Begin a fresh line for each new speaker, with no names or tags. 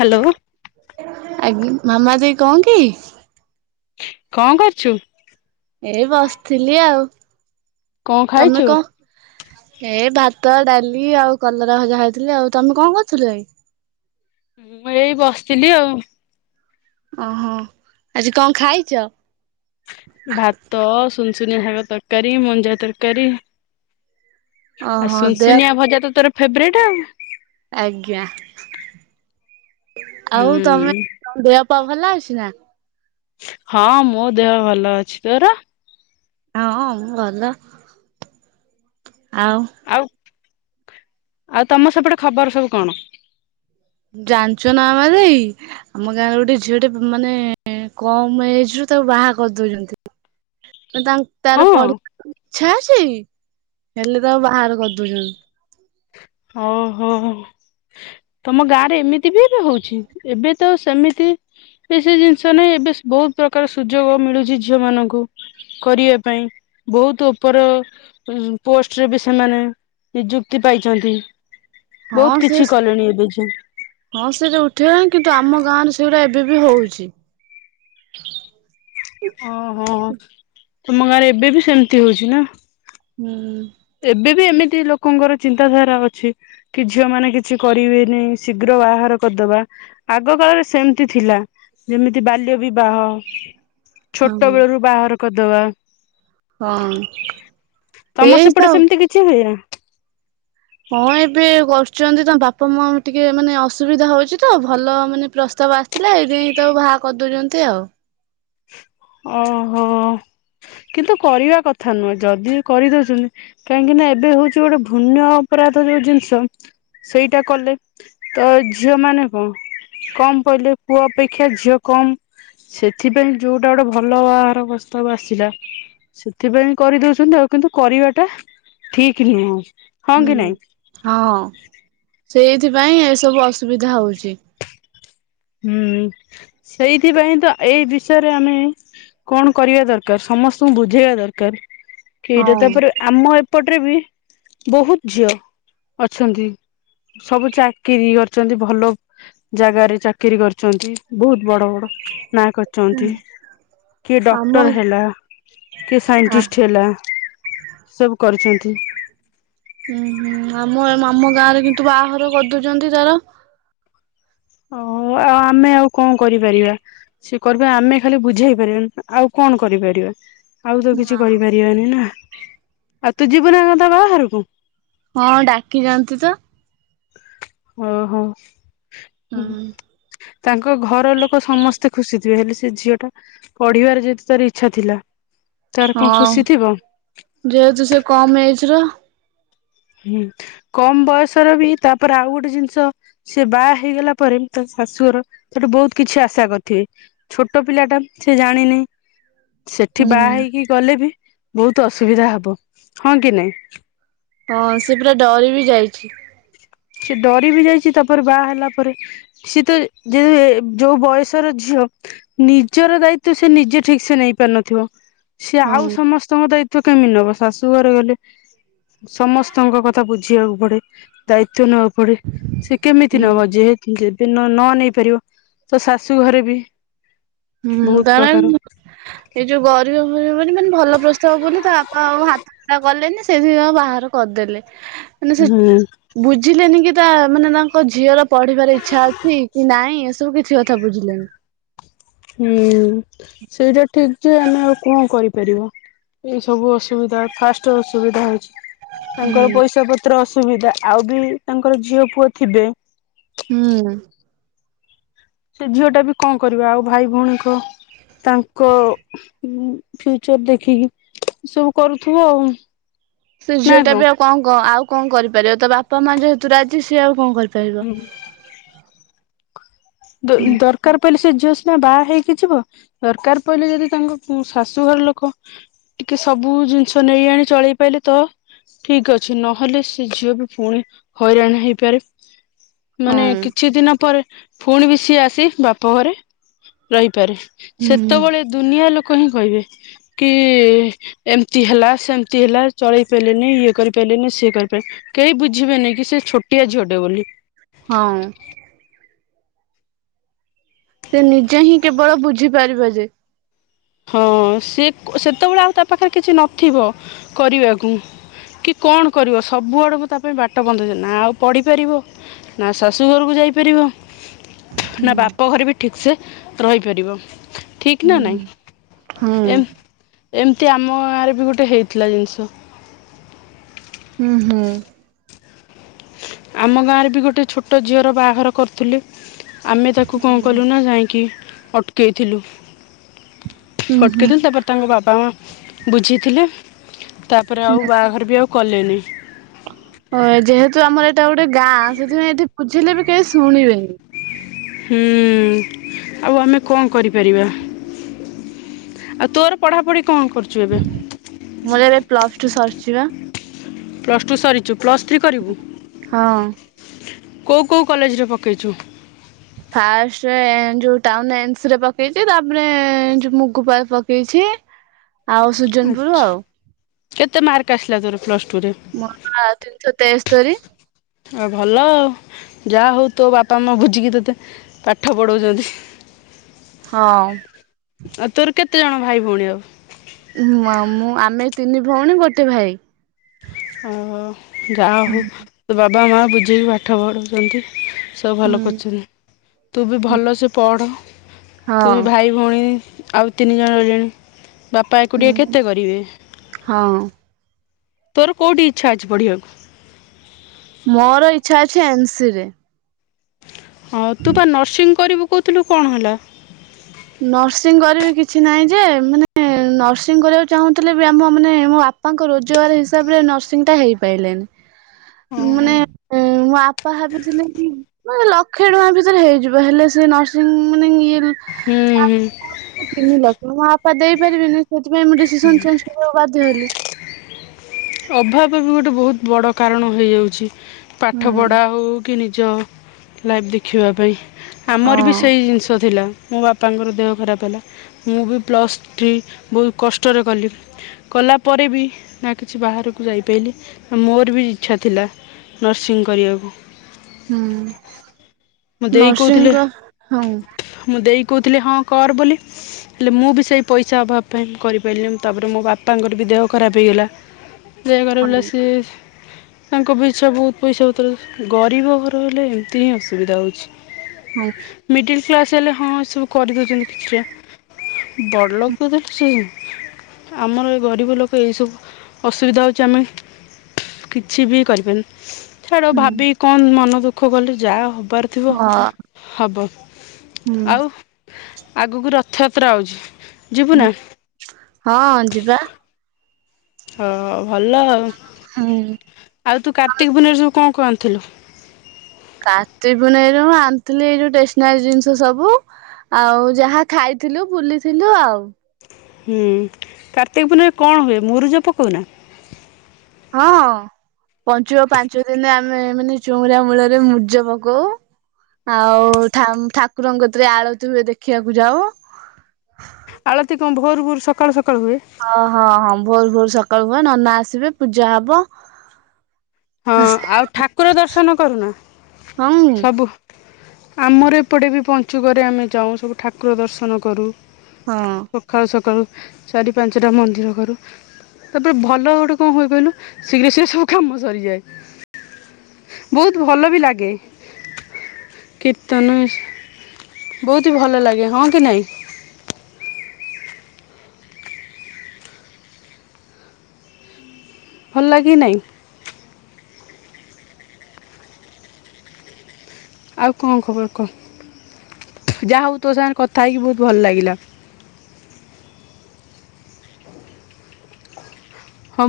Hello.
ଆଙ୍ଗି ମାମା ଵି କଣକି
କଣ କରୁଛୁ?
ଏଇ ବସିଥିଲି ଆଉ
କଣ
ତମେ
ଖାଇଛୁ?
କ ଏ ଭାତ ଡାଲି ଆଉ କଲରା ଭଜା ଖାଉଥିଲି ଆଉ ତମେ କଣ କରୁଥିଲ କି?
ମୁଁ ଏଇ ବସିଥିଲି ଆଉ।
ଓ ହଁ ଆଜି କଣ ଖାଇଛ?
ଭାତ, ସୁନସୁନିଆ ଶାଗ ତରକାରୀ, ମଞ୍ଜା ତରକାରୀ। ଆଉ
ଓହୋ ଦେହ
ସୁନସୁନିଆ ଭଜା ତ ତୋର ଫେବରେଟେ।
ଆଜ୍ଞା ଆଉ
ହୁଁ
ତୋମେ ଦେହ ପା ଭଲ ଅଛି ନା?
ହଁ ମୋ ଦେହ ଭଲ ଅଛି, ତୋର?
ହଁ ମୁଁ ଭଲ, ଆଉ
ଆଉ ଆଉ ତୋମ ସେପଟେ ଖବର ସବୁ କଣ?
ଜାଣିଛ ନା ମାମାଦେଇ ଆମ ଗାଁ ରେ ଗୋଟେ ଝିଅଟେ ମାନେ କମ୍ ଏଜ୍ ରୁ ତାକୁ ବାହା କରିଦଉଛନ୍ତି। ତାଙ୍କ
ହଁ
ତାର ପଢି [inaudible] ଚ୍ଛା ଅଛି ହେଲେ ତାକୁ ବାହାଘର କରିଦଉଚନ୍ତି।
ହୋ, ହୋ, ହଁ, ହଁ ତମ ଗାଁରେ ଏମିତି ବି ଏବେ ହଉଛି, ଏବେ ତ ସେମିତି ସେଇ ସେଇ ଜିନିଷ ନାହିଁ, ଏବେ ବହୁତ ପ୍ରକାର ସୁଯୋଗ ମିଳୁଛି ଝିଅମାନଙ୍କୁ। କରିବା ପାଇଁ ବହୁତ ଉପର ଉଁ, ପୋଷ୍ଟରେ ବି ସେମାନେ ନିଯୁ କ୍ତି ପାଇଛନ୍ତି।
ହଁ
କିଛି
ସିଏସ
କଲେଣି ଏବେ ଯେ
ହଁ ସେଇ ସବୁ ଉଠିଗଲାଣି, କିନ୍ତୁ ଆମ ଗାଁରେ ସେଗୁଡା ଏବେ ବି ହଉଛି।
ଓ ହଁ, ତୁମ ଗାଁରେ ଏବେ ବି ସେମତି ହଉଛି ନା?
ହୁଁ।
ଏବେ ବି ଏମିତି ଲୋକଙ୍କର ଚିନ୍ତାଧାରା ଅଛି। କି ଝିଅମାନେ କିଛି କରିବେନି ଶୀଘ୍ର ବାହାଘର କରିଦବା। ଆଗ କାଳରେ ସେମିତି ଥିଲା ଯେମିତି ବାଲ୍ୟ ବିବାହ। ଛୋଟ
ହଁ
ବେଳରୁୁ ବାହାଘର କରିଦବା।
ହଁ ଏଇ ତ
ତ କିଛି ହୁଏନା।
ହଁ ଏବେ କରୁଛନ୍ତି ତାଙ୍କ ବାପା ମା ଙ୍କୁ ଟିକେ ମାନେ ଅସୁବିଧା ହଉଛି ତ ଭଲ ମାନେ ପ୍ରସ୍ତାବ ଆସ ସିଲା ଏଇଥିପାଇଁ ତାକୁ ବାହା କରିଦଉଛନ୍ତି ଆଉ।
ଓହୋ! କିନ୍ତୁ କରିବା କଥା ନୁହେଁ। ଯଦି ବି କରିଦଉଛନ୍ତି କାହିଁକି ନା ଏବେ ହଉଛି ଗୋଟେ ଭୁନ୍ୟ ଅପରାଧ ଯୋଉ ଜିନିଷ ସେଇଟା କଲେ, ତ ଝିଅ ମାନେ କଣ କମ କହିଲେ ପୁଅ ଅପେକ୍ଷା ଝିଅ କମ। ସେଥିପାଇଁ ଯୋଉ ଟା ଗୋଟେ ଭଲ ବାହାଘର ପ୍ରସ୍ତାବ ଆସିଲା। ସେଥିପାଇଁ କରିଦଉଛନ୍ତି ଆଉ। କିନ୍ତୁ କରିବାଟା ଠିକ ନୁହଁ। ହଁ କି ନାଇଁ
ହଁ, ସେଇଥିପାଇଁ ଏସବୁ ଅସୁବିଧା ହଉଛି।
ହୁଁ, ସେଇଥିପାଇଁ ତ ଏଇ ବିଷୟରେ ଆମେ କଣ କରିବା ଦରକାର, ସମସ୍ତଙ୍କୁ ବୁଝେଇବା ଦରକାର। ସେଇଟା, ତା
ହଁ
ପରେ ଆମ ଏପଟରେ ବି ବହୁତ ଝିଅ ଅଛନ୍ତି। ସବୁ ଚାକିରି କରିଛନ୍ତି ଭଲ ଜାଗାରେ ଚାକିରୀ କରିଛନ୍ତି। ବହୁତ ବଡ ବଡ ନାଁ କରିଛନ୍ତି। କିଏ
ଆମ
ଡକ୍ଟର୍ ହେଲା, କିଏ
ଆ
ସାଇଣ୍ଟିଷ୍ଟ ହେଲା। ସବୁ କରିଛନ୍ତି।
ହୁଁ, ହୁଁ, ଆମ ଆମ ଗାଁ ରେ କିନ୍ତୁ ବାହାଘର କରିଦଉଚନ୍ତି ଯାର
ହଁ, ଅ, ଆମେ ଆଉ କଣ କରିପାରିବା। ସିଏ କରିବେ ଆମେ ଖାଲି ବୁଝେଇ ପାରିବା ନା ଆଉ କଣ କରିପାରିବା। ଆଉ ତ କିଛି
ହଁ
କରିପାରିବାନି ନା ଆଉ ତୁ ଯିବୁ ନା କଣ ତା ବାହାଘରକୁ?
ହଁ ଡାକିଚନ୍ତି ତ।
ଓ ହୋ ହୁଁ।
ହଁ
ତାଙ୍କ ଘର ଲୋକ ସମସ୍ତେ ଖୁସି ଥିବେ ହେଲେ ସେ ଝିଅ ଟା ପଢ଼ିବାର ଯେତେ ତାର ଇଚ୍ଛା ଥିଲା ତାର କଣ
ହଁ
ଖୁସି ଥିବ
ଯେହେତୁ ସେ କମ ଏଜ୍ ର
ହୁଁ କମ୍ ବୟସ ର ବି ତା ପରେ ଆଉ ଗୋଟେ ଜିନିଷ ସେ ବାହା ହେଇଗଲା ପରେ ତା ଶାଶୁର ତାଠୁ ବହୁତ କିଛି ଆଶା କରିଥିବେ। ଛୋଟ ପିଲାଟା ସେ ଜାଣିନି। ସେଠି ବାହା
ହୁଁ
ହେଇକି ଗଲେ ବି ବହୁତ ଅସୁବିଧା ହବ ହଁ କି ନାଇଁ?
ହଁ ସେ ପୁରା ଡରି ବି ଯାଇଚି।
ସେ ଡରି ବି ଯାଇଚି ତା ପରେ ବାହା ହେଲା ପରେ ସେ ତ ଯେ ଯୋଉ ବୟସର ଝିଅ ନିଜର ଦାୟିତ୍ବ ସେ ନିଜେ ଠିକ ସେ ନେଇ ପାରୁନଥିବ ସେ ଆଉ
ହଁ।
ସମସ୍ତ ସମସ୍ତଙ୍କ ଦାୟିତ୍ବ କେମିତି ନବ ଶାଶୁ ଘରେ ଗଲେ ସମସ୍ତଙ୍କ କଥା ବୁଝିବାକୁ ପଡେ। ତ୍ବ ନବାକୁ ପଡେ ସେ କେମିତି
ହୁଁ
ନବ ଯେହେ ଯେ ଦି ନ ନେଇ ପାରିବ ତା ଶାଶୁ ଘରେ ବି
ହୁଁ
ବହୁତ
ଦାର
ପ୍ରକାର
ଏଇ ଯୋଉ ଗରିବ ଗୁରିବ ବୋଲି ମାନେ ଭଲ ପ୍ରସ୍ତାବ ବୋଲି ତା ବାପା ଆଉ ହାତ ଛଡା କଲେନି ସେଇଥି ବାହାଘର କରିଦେଲେ ମାନେ ସେ
ହୁଁ
ବୁଝିଲେନି କି ତା ମାନେ ତାଙ୍କ ଝିଅର ପଢିବାର ଇଚ୍ଛା ଅଛି କି ନାଇଁ ଏସବୁ କିଛି କଥା ବୁଝିଲେନି।
ହୁଁ ସେଇଟା ଠିକ ଯେ ଆମେ ଆଉ କଣ କରିପାରିବା। ଏ ସବୁ ଅସୁବିଧା ଫାଷ୍ଟ ରୁ ଅସୁବିଧା ହଉଚି। ତାଙ୍କର
ହୁଁ
ପଇସା ପତ୍ର ଅସୁବିଧା ଆଉ ବି ତାଙ୍କର ଝିଅ ପୁଅ ଥିବେ।
ହୁଁ।
ସେ ଝିଅ ଟା ବି କଣ କରିବ ଆଉ ଭାଇ ଭଉଣୀଙ୍କ ତାଙ୍କ ଉଁ ଫ୍ୟୁଚର ଦେଖିକି ଏ ସବୁ କରୁଥିବ ଆଉ।
ସେ ଝିଅ ଟା ବି ଆଉ କଣ କ ଆଉ କଣ କରିପାରିବ ତା ବାପା ମା ଯେହେତୁ ରାଜି ସିଏ ଆଉ କଣ କରିପାରିବ।
ଦ
ହୁଁ
ଦର ଦରକାର ପଇଲେ ସେ ଝିଅ ସିନା ବାହା ହେଇକି ଯିବ ଦରକାର ପଇଲେ ଯଦି ତାଙ୍କ ଶାଶୁଘର ଲୋକ ଟିକେ ସବୁ ଜିନିଷ ନେଇ ଆଣି ଚଳେଇ ପାଇଲେ ତ ଠିକ ଅଛି ନ ହେଲେ ସେ ଝିଅ ବି ପୁଣି ହଇରାଣ ହେଇପାରେ। ମାନେ
ହଁ।
କିଛି ଦିନ ପରେ ପୁଣି ବି ସିଏ ଆସି ବାପ ଘରେ ରହିପାରେ।
ହୁଁ
ସେତେବେଳେ ଦୁନିଆ ଲୋକ ହିଁ କହିବେ କି ଏମିତି ହେଲା ସେମିତି ହେଲା ଚଳେଇ ପାରିଲେନି ଇଏ କରିପ ପାରିଲେନି ସିଏ କରିପାରି। କେହି ବୁଝିବେନି କି ସେ ଛୋଟିଆ ଝିଅଟେ ବୋଲି।
ହଁ। ସେ ନିଜେ ହିଁ କେବଳ ବୁଝିପାରିବ ଯେ
ହଁ ସେ ସେତେବେଳେ ଆଉ ତା ପାଖରେ କିଛି ନଥିବ କରିବାକୁ। କି କଣ କରିବ ସବୁ ଆଡକୁ ତା ପାଇଁ ବାଟ ବନ୍ଦ ହେଇଯିବ ନା ଆଉ ପଢିପାରିବ ନା ଶାଶୁ ଘରକୁ ଯାଇପାରିବ ନା ବାପ ଘରେ ବି ଠିକ୍ ସେ ରହିପାରିବ ଠିକ୍ ନା ନାଇଁ।
ହୁଁ।
ଏମ୍ ଏମିତି ଆମ ଗାଁରେ ବି ଗୋଟେ ହେଇଥିଲା ଜିନିଷ।
ହୁଁ ହୁଁ।
ଆମ ଗାଁରେ ବି ଗୋଟେ ଛୋଟ ଝିଅର ବାହାଘର କରୁଥିଲେ। ଆମେ ତାକୁ କଣ କଲୁ ନା ଯାଇଁକି ଅଟକେଇଥିଲୁ।
ହୁଁ ହୁଁ
ଅଟକେଇଥିଲୁ ତାପରେ ତାଙ୍କ ବାବା ମା ବୁଝିଥିଲେ ତାପରେ ଆଉ ବାହାଘର ବି ଆଉ କଲେନି।
ଓ ଯେହେତୁ ଆମର ଏଇଟା ଗୋଟେ ଗାଁ ସେଥିପାଇଁ ଏଠି ବୁଝିଲେ ବି କେହି ଶୁଣିବେନି।
ହୁଁ- ଆଉ ଆମେ କଣ କରିପାରିବା? ଆଉ ତୋର ପଢାପଢି କଣ କରୁଚୁ ଏବେ?
ମୋର ଏବେ ପ୍ଲସ୍ ଟୁ ସରିଚି ବା।
ପ୍ଲସ୍ ଟୁ ସରିଚୁ ପ୍ଲସ୍ ଥ୍ରୀ କରିବୁ?
ହଁ।
କୋଉ କୋଉ କଲେଜରେ ପକେଇଚୁ?
ଫାଷ୍ଟେ ଯୋଉ ଟାଉନ୍ ଏନସ୍ ରେ ପକେଇଚି ତାପରେ ଯୋ ମୁଗପାରେ ପକେଇଛି। ଆଉ ସୁ
ଆଚ୍ଛା, କେତେ ମାର୍କ ଆସିଲା ତୋର ପ୍ଲସ୍ ଟୁ ରେ?
ମୋର ବା ତିନିଶ ତେସ୍ତୋରି।
ଆଉ ଭଲ ଆଉ ଯାହା ହଉ ତୋ ବାପା ମା ବୁଝିକି ତୋତେ ପାଠ ପଢ଼ଉଚନ୍ତି।
ହଁ।
ଆ ତୋର କେତେ ଜଣ ଭାଇ ଭଉଣୀ ଆଉ?
ମା-ମୁଁ ଆମେ ତିନି ଭଉଣୀ ଗୋଟେ ଭାଇ।
ଓହୋ- ଯାହା ହଉ ତୋ ବାବା ମା ବୁଝିକି ପାଠ ପଢୋଉଚନ୍ତି। ସବୁ ଭଲ
ହୁଁ
କରିଚନି। ତୁ ବି ଭଲ ସେ ପଢ ତୁ ବି
ହଁ।
ଭାଇ ଭଉଣୀ ଆଉ ତିନି ଜଣ ରହିଲେଣି ବାପା ଏକୁଟିିଆ କେତେ କରିବେ?
ହଁ।
ତୋର କୋଉଠି ଇଚ୍ଛା ଅଛି ପଢିବାକୁ?
ମୋର ଇଚ୍ଛା ଅଛି ଏନ୍ ସିରେ।
ହଁ ତୁ ପା ନର୍ସିଂ କରିବୁ କହୁଥିଲୁ କଣ ହେଲା?
ନର୍ସିଂ କରିବି କିଛି ନାହିଁ ଯେ, ମାନେ ନର୍ସିଂ କରିବାକୁ ଚାହୁଁଥିଲେ ବି ଆମ ମାନେ ମୋ ବାପା ବାପାଙ୍କ ରୋଜଗାର ହିସାବରେ ନର୍ସିଂଟା ହେଇପାଇଲାନି
ଓହୋ
ମାନେ ମୋ ଆ ଟା ଭାବିଥିଲେ କି ମାନେ ଲକ୍ଷେ ଟଙ୍କା ଭିତରେ ହେଇଯିବ ହେଲେ ସେ ନର୍ସିଂ ମାନେ ଇଏ
ହୁଁ ହୁଁ
ତିନି ଲକ୍ଷ ମୋ ବାପା ଦେଇପାରିବେନି ସେଥିପାଇଁ ମୁଁ ଡିସିସନ୍ ଚେଞ୍ଚ୍ କରିବାକୁ ବାଧ୍ୟ ହେଲି।
ଅଭାବ ବି ଗୋଟେ ବହୁତ୍ ବଡ କାରଣ ହେଇଯାଉଚି,
ହୁଁ
ପାଠପଢା ହଉ କି ନିଜ ଲାଇଫ ଦେଖିବା ପାଇଁ ଆମର ବି
ହଁ
ସେଇ ଜିନିଷ ଥିଲା ମୁଁ ବାପ୍ ତାଙ୍କର ଦେହ ଖରାପ ହେଲା ମୁଁ ବି ପ୍ଲସ୍ ଥ୍ରୀ ବହୁତ କଷ୍ଟରେ କଲି। କଲା ପରେ ବି ସେ ବାହାରକୁ ଯାଇପାଇଲି, ମୋର ବି ଇଚ୍ଛା ଥିଲା ନର୍ସିଂ କରିଆକୁ।
ହୁଁ
ମୋ ଦେଇ
ନର୍ସିଂ
କହୁଥିଲେ
କ ହଁ
ମୋ ଦେଇ କହୁଥିଲେ ହଁ କର ବୋଲି ହେଲେ ମୁଁ ବି ସେଇ ପଇସା ଅଭାବ ପାଇଁ କରିପାଇଲିନି, ତାପରେ ମୋ ବାପାଙ୍କର ବି ଦେହ ଖରାପ ହେଇଗଲା। ଦେହଖରାପ ହେଲା
ହଁ
ସେ ତାଙ୍କ ପିଛା ବହୁତ୍ ପଇସା ପତ୍ର ଗରିବ ଘର ହେଲେ ଏମିତି ହିଁ ଅସୁବିଧା ହଉଚି।
ହଁ।
ମିଡିଲ କ୍ଲାସ ହେଲେ ହଁ ଏ ସବୁ କରିଦଉଚନ୍ତି କିଛିଟା। ବଡ଼ ଲୋକତ ହେଲେ ସେ ଆମର ଏ ଗରିବ ଲୋକ ଏଇ ସବୁ ଅସୁବିଧା ହଉଚି ଆମେ କିଛି ବି କରିପାରୁନୁ, ଛାଡ ଭାବିକି କଁ ମନ ଦୁଃଖ କଲି ଯାହା ହବାର ଥିବ
ହଁ
ହବ ଆଉ ଆଗୁକୁ ରଥଯାତ୍ରା ଆଉଚି ଯିବୁ
ହଁ
ନା।
ହଁ ଯିବା
ହଁ ଭଲ ଆଉ
ହଁ
ଆଉ ତୁ କାର୍ତ୍ତିକ ପୁନେଇରୁ ସବୁ କଁ କଁ ଆନିଥିଲୁ?
କାର୍ତ୍ତିକ ପୁନେଇରୁ ମ ଆଣିଥିଲି ଏଇ ଯୋଉ ଟେସନାରି ଜିନିଷ ସବୁ - ଆଉ ଯାହା ଖାଇଥିଲୁ ବୁଲିଥିଲୁ ଆଉ
ହୁଁ କାର୍ତ୍ତିକ ପୁନେଇଁରେ କଣ ହୁଏ, ମୁରୁଜ ପକଉନା?
ହଁ ଅ ପଂଚୁକ ପାଞ୍ଚ ଦିନ ଆମେ ମାନେ ଚଉରା ମୂଳରେ ମୂର୍ଜ ପକଉ - ଆଉ ଠା ଠାକୁରଙ୍କ ଗତିରେ ଆଳତି ହୁଏ ଦେଖିବାକୁ ଯାଉ -
ଆଳତି କଣ ଭୋରୁ ଭୋରୁ ସକାଳୁ ସକାଳୁ ହୁଏ?
ହଁ ହଁ ହଁ ଭୋରୁ ଭୋରୁ ସକାଳୁ ହୁଏ ନନା ଆସିବେ ପୂଜା ହବ -
ହଁ ଆଉ ଠାକୁର ଦର୍ଶନ କରୁନା
ହଁ
ସବୁ ଆମର ଏପଟେ ବି ପଞ୍ଚୁକରେ ଆମେ ଯାଉଁ ସବୁ ଠାକୁର ଦର୍ଶନ କରୁ -
ହଁ
ସଖାଳୁ ସକାଳୁ ଚାରି ପାଞ୍ଚଟା ମନ୍ଦିର କରୁ - ତାପରେ ଭଲ ଗୋଟେ କଣ ହୁଏ କହିଲୁ ଶୀଘ୍ର ଶୀଘ୍ର ସବୁ କାମ ସରିଯାଏ, ବହୁତ ଭଲ ବି ଲାଗେ - କୀର୍ତ୍ତନ ଇସ୍, ବହୁତ ହି ଭଲ ଲାଗେ ହଁ କି ନାଇଁ। ଭଲ ଲାଗେ କି ନାଇଁ। ଆଉ କଣ ଖବର କହ, ଯାହା ହଉ ତୋ ସାଙ୍ଗରେ କଥା ହେଇକି ବହୁତ ଭଲ ଲାଗିଲା। ହଁ